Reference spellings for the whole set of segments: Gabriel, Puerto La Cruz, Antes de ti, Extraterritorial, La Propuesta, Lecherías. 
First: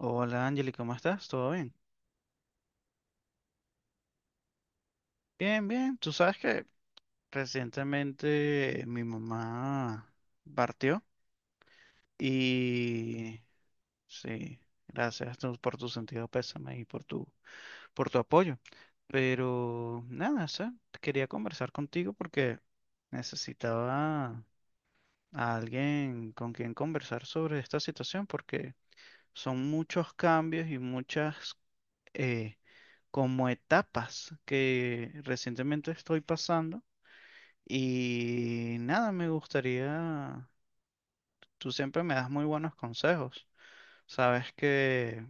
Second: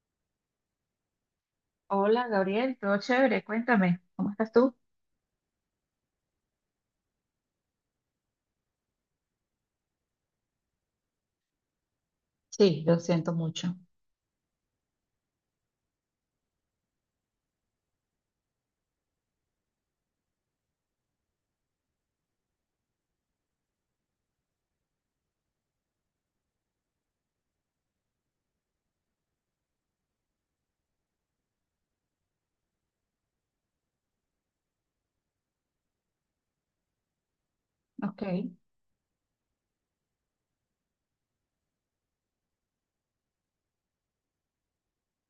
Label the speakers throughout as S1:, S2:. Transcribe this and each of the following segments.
S1: Hola Angeli, ¿cómo estás? ¿Todo bien?
S2: Hola Gabriel, todo chévere, cuéntame, ¿cómo estás tú?
S1: Bien, bien. Tú sabes que recientemente mi mamá partió
S2: Sí, lo siento
S1: y
S2: mucho.
S1: sí, gracias tú por tu sentido pésame y por por tu apoyo. Pero nada, o quería conversar contigo porque necesitaba a alguien con quien conversar sobre esta situación porque son muchos cambios y muchas eh, como etapas que recientemente estoy pasando.
S2: Ok.
S1: Y nada, me gustaría, tú siempre me das muy buenos consejos. Sabes que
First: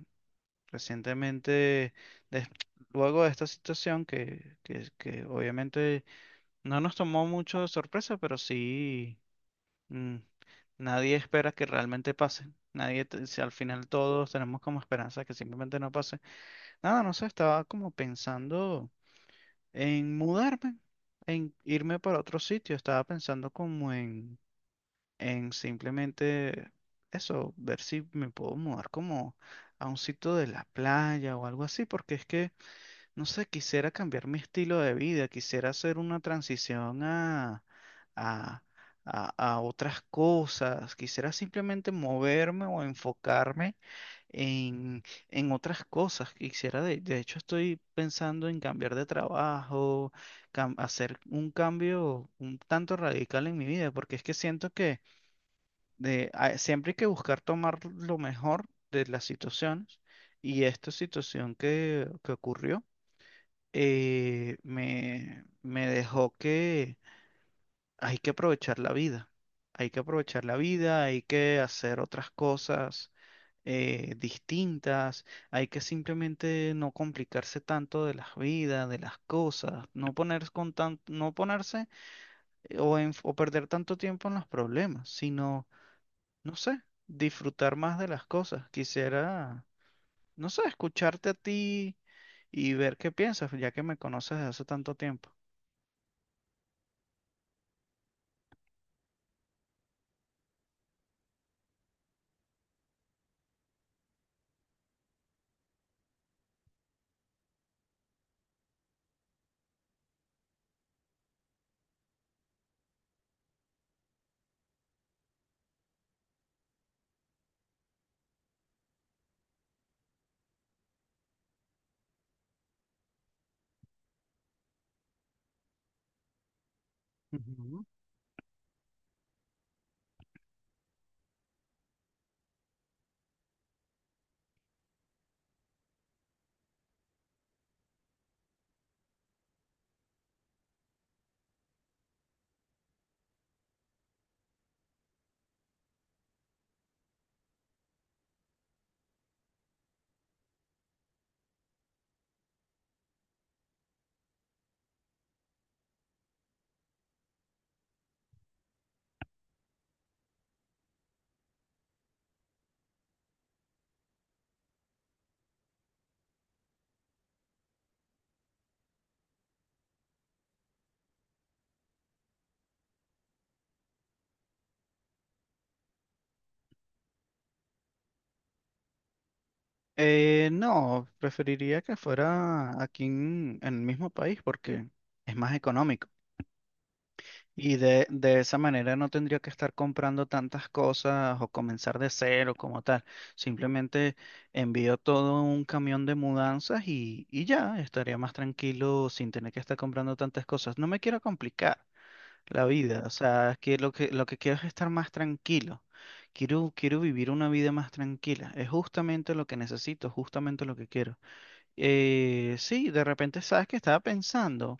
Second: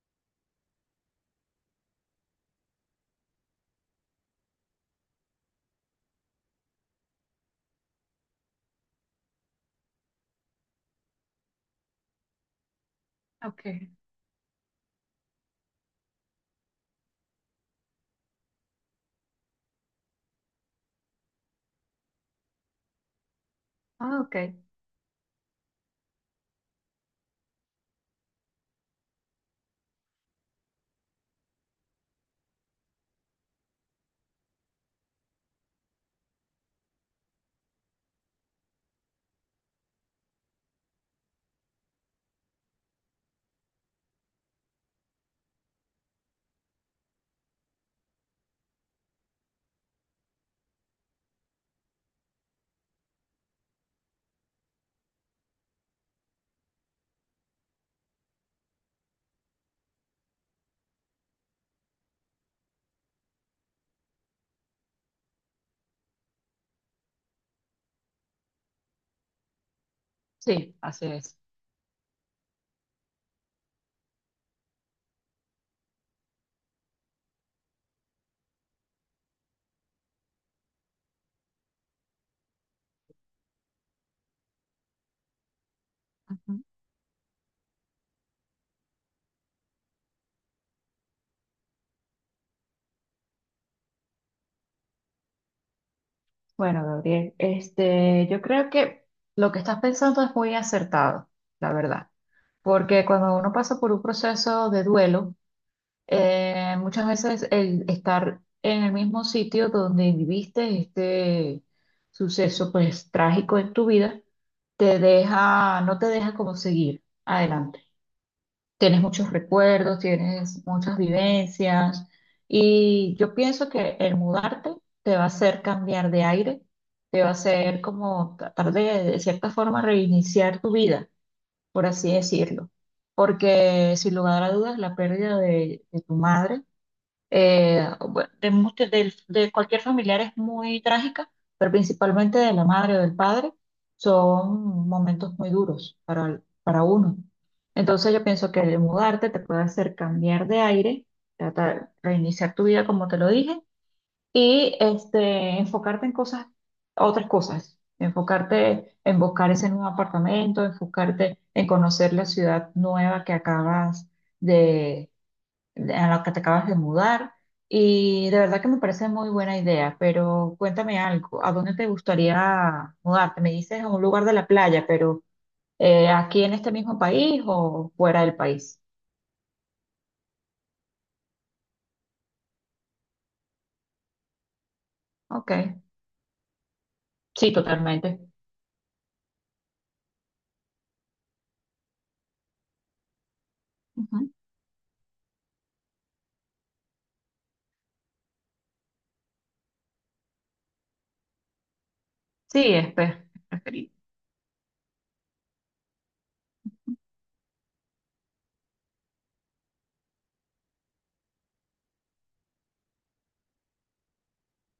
S1: recientemente, des- luego de esta situación que obviamente no nos tomó mucho de sorpresa, pero sí, mm, nadie espera que realmente pase. Nadie, si al
S2: Ok.
S1: final todos tenemos como esperanza que simplemente no pase. Nada, no sé, estaba como pensando en mudarme, en irme para otro sitio, estaba pensando como
S2: Ah, ok.
S1: en simplemente eso, ver si me puedo mudar como a un sitio de la playa o algo así, porque es que, no sé, quisiera cambiar mi estilo de vida, quisiera hacer una transición a, a otras cosas, quisiera simplemente moverme o enfocarme en, en otras cosas que quisiera. De hecho, estoy pensando en cambiar de trabajo, hacer un cambio un tanto radical en mi vida, porque es que siento que siempre hay que buscar tomar lo mejor de las situaciones y esta situación que ocurrió, me dejó que hay que aprovechar la vida, hay que aprovechar la
S2: Sí,
S1: vida,
S2: así
S1: hay
S2: es.
S1: que hacer otras cosas distintas, hay que simplemente no complicarse tanto de las vidas, de las cosas, no ponerse o perder tanto tiempo en los problemas, sino, no
S2: Ujú.
S1: sé, disfrutar más de las cosas. Quisiera, no sé, escucharte a ti y ver qué piensas, ya que me conoces desde hace tanto tiempo.
S2: Bueno, Gabriel, yo creo que lo que estás pensando es muy acertado, la verdad. Porque cuando uno pasa por un proceso de duelo, muchas veces el estar en el mismo sitio donde viviste este suceso, pues, trágico en tu vida, te deja, no te deja como seguir adelante. Tienes muchos recuerdos, tienes muchas vivencias y yo pienso que el mudarte te va a hacer cambiar de aire, te va a hacer
S1: Ujú.
S2: como tratar de cierta forma, reiniciar tu vida, por así decirlo. Porque sin lugar a dudas, la pérdida de tu madre, bueno, de, muchos- del- de cualquier familiar es muy trágica, pero principalmente de la madre o del padre, son momentos muy duros para uno. Entonces yo pienso que el mudarte te puede hacer cambiar de aire, tratar, reiniciar tu vida como te lo dije, y enfocarte en cosas, otras cosas, enfocarte en buscar ese nuevo apartamento, enfocarte en conocer la ciudad nueva que acabas a la que te acabas de mudar. Y de verdad que me parece muy buena idea, pero cuéntame algo, ¿a dónde te gustaría mudarte? Me dices a un lugar de la playa, pero ¿aquí en este mismo país o fuera del país?
S1: No, preferiría que fuera aquí en el mismo país porque es
S2: Ok,
S1: más económico.
S2: sí,
S1: Y
S2: totalmente.
S1: de esa manera no tendría que estar comprando tantas cosas o comenzar de cero como tal. Simplemente
S2: Ujú.
S1: envío todo un camión de mudanzas y ya estaría más tranquilo sin tener que estar comprando tantas cosas. No me quiero complicar la
S2: Sí, es
S1: vida, o
S2: pe-
S1: sea, es que
S2: preferido.
S1: lo que quiero es estar más tranquilo. Quiero vivir una vida más tranquila. Es justamente lo que necesito, justamente lo que quiero. Sí, de repente sabes que estaba pensando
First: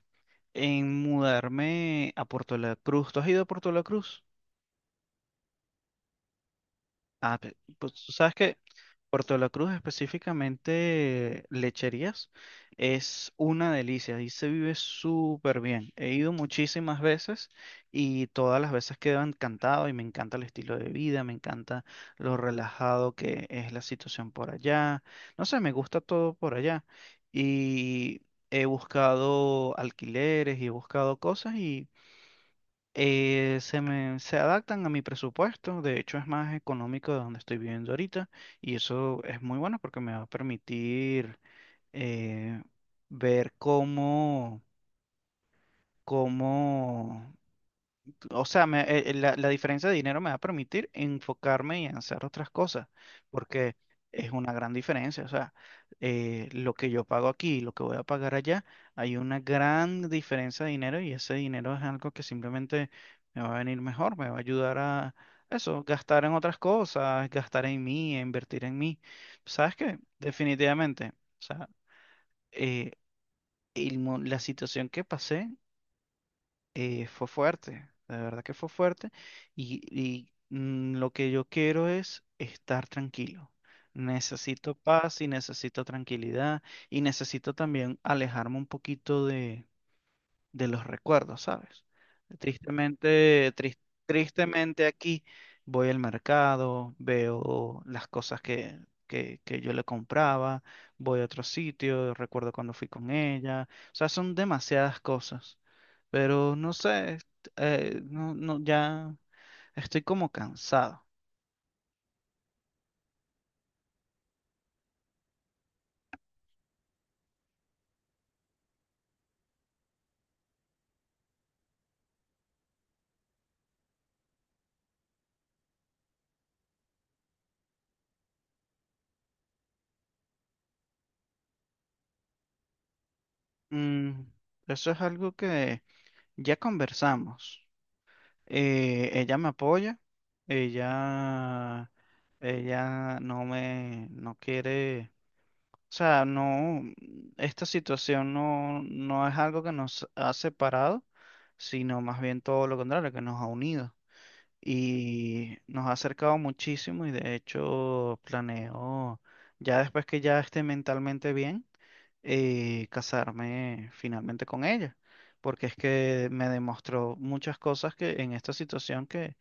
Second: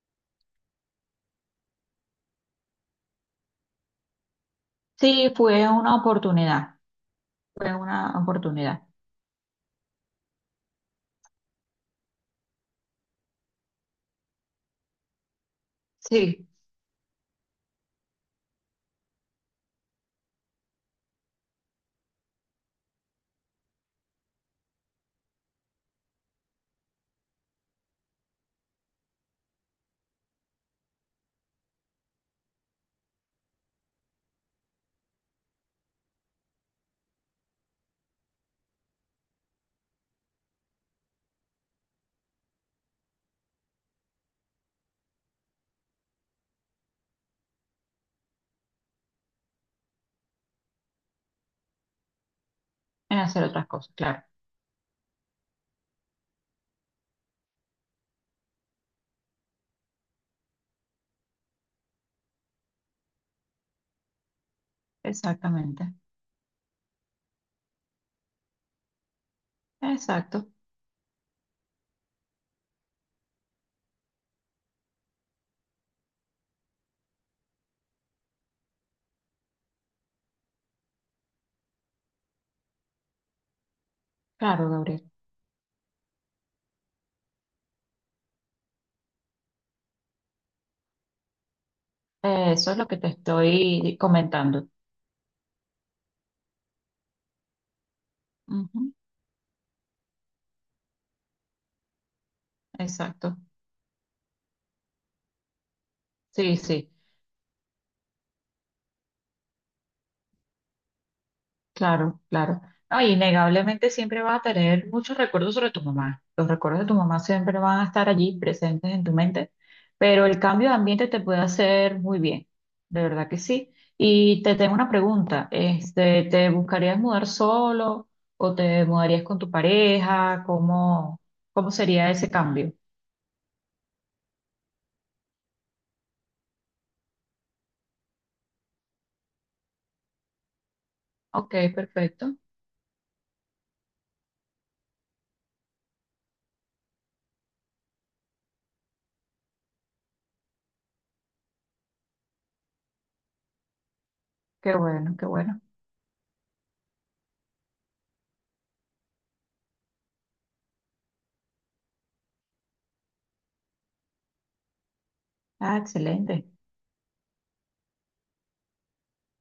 S1: en mudarme a Puerto La Cruz. ¿Tú has ido a Puerto La Cruz?
S2: Sí, fue una oportunidad,
S1: Ah,
S2: fue
S1: pues tú
S2: una
S1: sabes que
S2: oportunidad.
S1: Puerto la Cruz, específicamente Lecherías, es una delicia. Ahí se vive súper bien. He ido
S2: Sí,
S1: muchísimas veces y todas las veces quedo encantado y me encanta el estilo de vida, me encanta lo relajado que es la situación por allá. No sé, me gusta todo por allá. Y he buscado alquileres y he buscado cosas y se adaptan a mi presupuesto, de hecho es más económico de donde estoy viviendo ahorita y eso es muy bueno porque me va a permitir eh, ver cómo, cómo o sea, la diferencia de dinero me va a permitir enfocarme y en hacer otras cosas,
S2: en hacer otras
S1: porque
S2: cosas, claro.
S1: es una gran diferencia. O sea, lo que yo pago aquí y lo que voy a pagar allá, hay una gran diferencia de dinero y ese dinero es algo que simplemente me va a venir mejor, me va a ayudar a eso,
S2: Exactamente,
S1: gastar en otras cosas, gastar en mí, invertir en mí. ¿Sabes qué?
S2: exacto,
S1: Definitivamente, o sea, eh, la situación que pasé fue fuerte, la verdad que fue fuerte lo que yo quiero es estar tranquilo.
S2: claro,
S1: Necesito
S2: Gabriel.
S1: paz y necesito tranquilidad y necesito también alejarme un poquito de los recuerdos, ¿sabes?
S2: Eso es lo que te
S1: Tristemente,
S2: estoy comentando.
S1: tristemente aquí voy al mercado, veo las cosas
S2: Ujú.
S1: que yo le compraba, voy a otro sitio, recuerdo cuando fui con
S2: Exacto.
S1: ella, o sea, son demasiadas cosas. Pero
S2: Sí,
S1: no
S2: sí,
S1: sé, no, no, ya estoy como cansado.
S2: claro, claro. No, innegablemente siempre vas a tener muchos recuerdos sobre tu mamá. Los recuerdos de tu mamá siempre van a estar allí presentes en tu mente, pero el cambio de ambiente te puede hacer muy bien, de verdad que sí. Y te tengo una pregunta, este, ¿te buscarías mudar solo o te mudarías con tu pareja? ¿Cómo, cómo sería ese cambio?
S1: Mm, eso es algo que ya conversamos. Ella me apoya,
S2: Ok,
S1: ella,
S2: perfecto.
S1: ella no me, no quiere, o sea, no, esta situación no, no es algo que nos ha separado, sino más bien todo lo contrario, que nos ha unido,
S2: Qué bueno, qué
S1: y
S2: bueno.
S1: nos ha acercado muchísimo y de hecho planeo, ya después que ya esté mentalmente bien, casarme finalmente con ella, porque es
S2: Ah,
S1: que me
S2: excelente.
S1: demostró muchas cosas que en esta situación que,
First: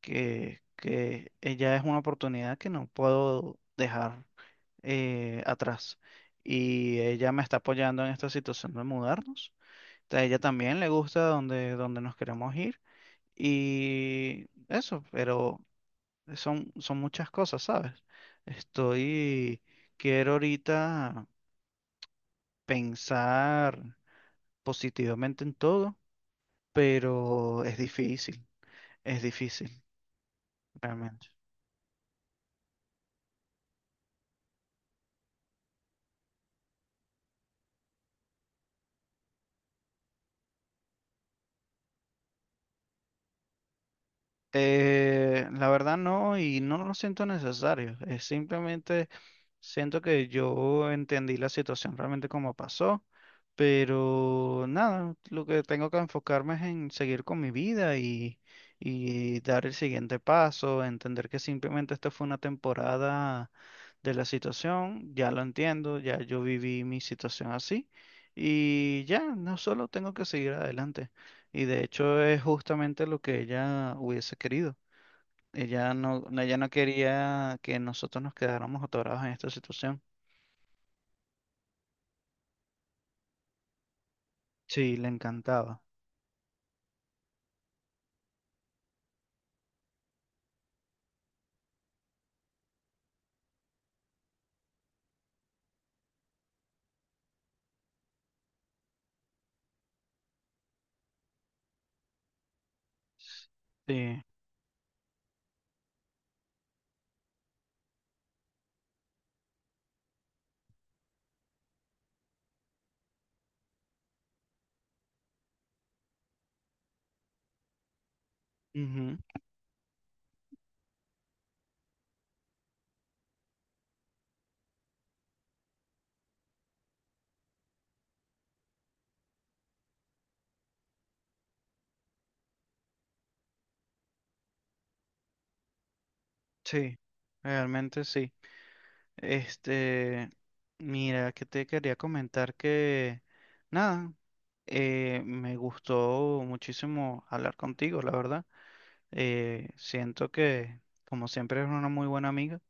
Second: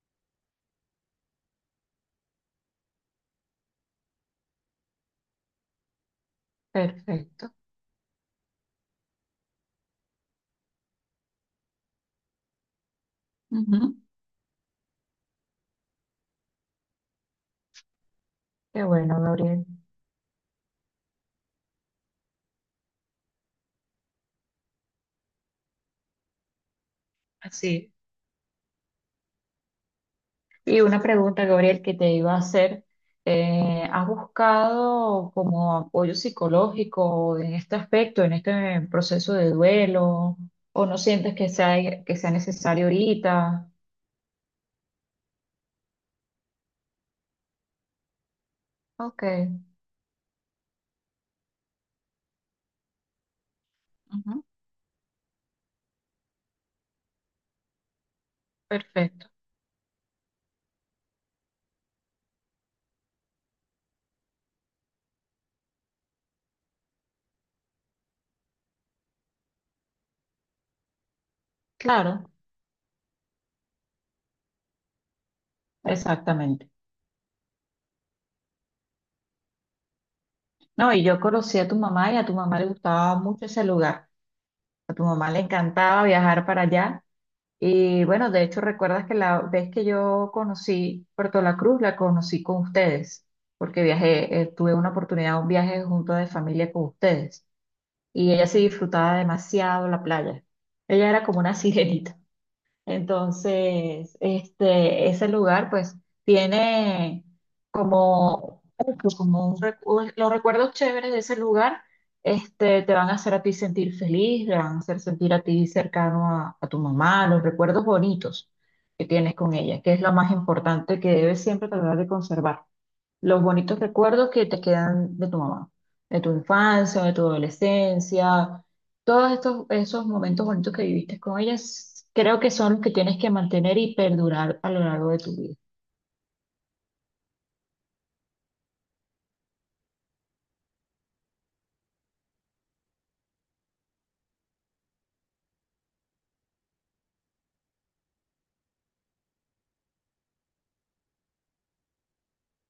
S1: que, que ella es una oportunidad que no puedo dejar atrás. Y ella me
S2: Perfecto.
S1: está apoyando en esta situación de mudarnos. A ella también le gusta donde nos queremos ir.
S2: Ujú.
S1: Y eso, pero son muchas cosas, ¿sabes?
S2: Qué bueno,
S1: Estoy,
S2: Gabriel.
S1: quiero ahorita pensar positivamente en todo, pero
S2: Así.
S1: es difícil,
S2: Y una
S1: realmente.
S2: pregunta, Gabriel, que te iba a hacer. ¿Has buscado como apoyo psicológico en este aspecto, en este proceso de duelo? ¿O no sientes que sea necesario ahorita?
S1: La verdad no, y no lo siento necesario, es simplemente
S2: Ok,
S1: siento que yo entendí la situación realmente como pasó.
S2: ujú,
S1: Pero nada, lo que tengo que enfocarme es en seguir con mi vida
S2: perfecto.
S1: y dar el siguiente paso, entender que simplemente esta fue una temporada de la situación, ya lo entiendo, ya yo viví mi situación así y ya, no solo tengo que seguir adelante. Y de hecho
S2: Claro,
S1: es justamente lo que ella hubiese querido. Ella ella
S2: exactamente.
S1: no quería que nosotros nos quedáramos atorados en esta situación.
S2: No, y yo conocí a tu mamá y a tu mamá le gustaba mucho ese lugar. A
S1: Sí,
S2: tu
S1: le
S2: mamá le
S1: encantaba.
S2: encantaba viajar para allá. Y bueno, de hecho, recuerdas que la vez que yo conocí Puerto La Cruz, la conocí con ustedes, porque viajé, tuve una oportunidad, un viaje junto de familia con ustedes. Y ella sí disfrutaba demasiado la playa. Ella era como una sirenita. Entonces,
S1: Sí.
S2: ese lugar pues tiene como, como un recu- los recuerdos chéveres de ese lugar, este, te van a hacer a ti sentir feliz, te van a hacer sentir a ti cercano a tu mamá, los recuerdos bonitos que
S1: Ujú.
S2: tienes con ella, que es lo más importante que debes siempre tratar de conservar. Los bonitos recuerdos que te quedan de tu mamá, de tu infancia, de tu adolescencia, todos estos, esos momentos bonitos que viviste con ellas, creo que son los que tienes que mantener y perdurar a lo largo de tu vida.
S1: Sí, realmente sí. Este, mira, que te quería comentar que, nada, me gustó muchísimo hablar contigo, la verdad. Siento que, como siempre, eres una muy buena amiga.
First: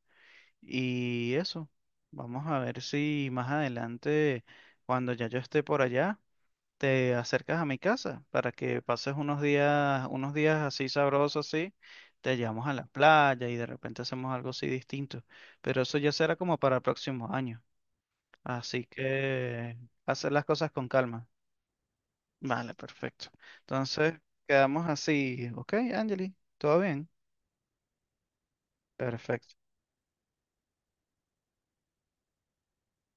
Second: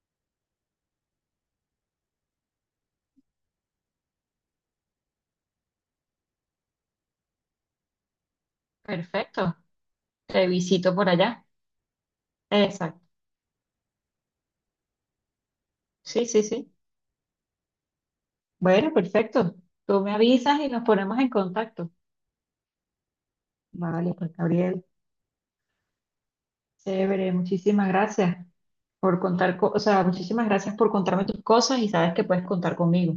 S1: Y eso, vamos a ver si más adelante, cuando ya yo esté por allá, te acercas a mi casa para que pases
S2: Perfecto.
S1: unos
S2: Te
S1: días así
S2: visito por allá.
S1: sabrosos, así. Te llevamos a la
S2: Exacto.
S1: playa y de repente hacemos algo así distinto. Pero eso ya
S2: Sí,
S1: será
S2: sí,
S1: como
S2: sí.
S1: para el próximo año. Así
S2: Bueno, perfecto.
S1: que
S2: Tú me
S1: hacer las
S2: avisas y
S1: cosas
S2: nos
S1: con
S2: ponemos
S1: calma.
S2: en contacto.
S1: Vale, perfecto. Entonces,
S2: Vale, pues Gabriel,
S1: quedamos así. Ok, Angeli, ¿todo bien?
S2: chévere, muchísimas gracias por
S1: Perfecto.
S2: contar, co- o sea, muchísimas gracias por contarme tus cosas y sabes que puedes contar conmigo.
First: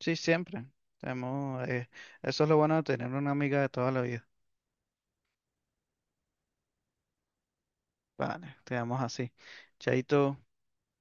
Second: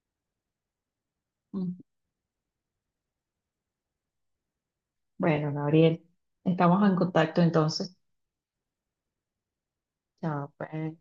S1: Sí, siempre. Tenemos, eso es lo bueno de tener una amiga de toda la vida.
S2: Bueno, Gabriel, estamos en contacto entonces.
S1: Vale, quedamos así. Chaito.
S2: Chao, pues.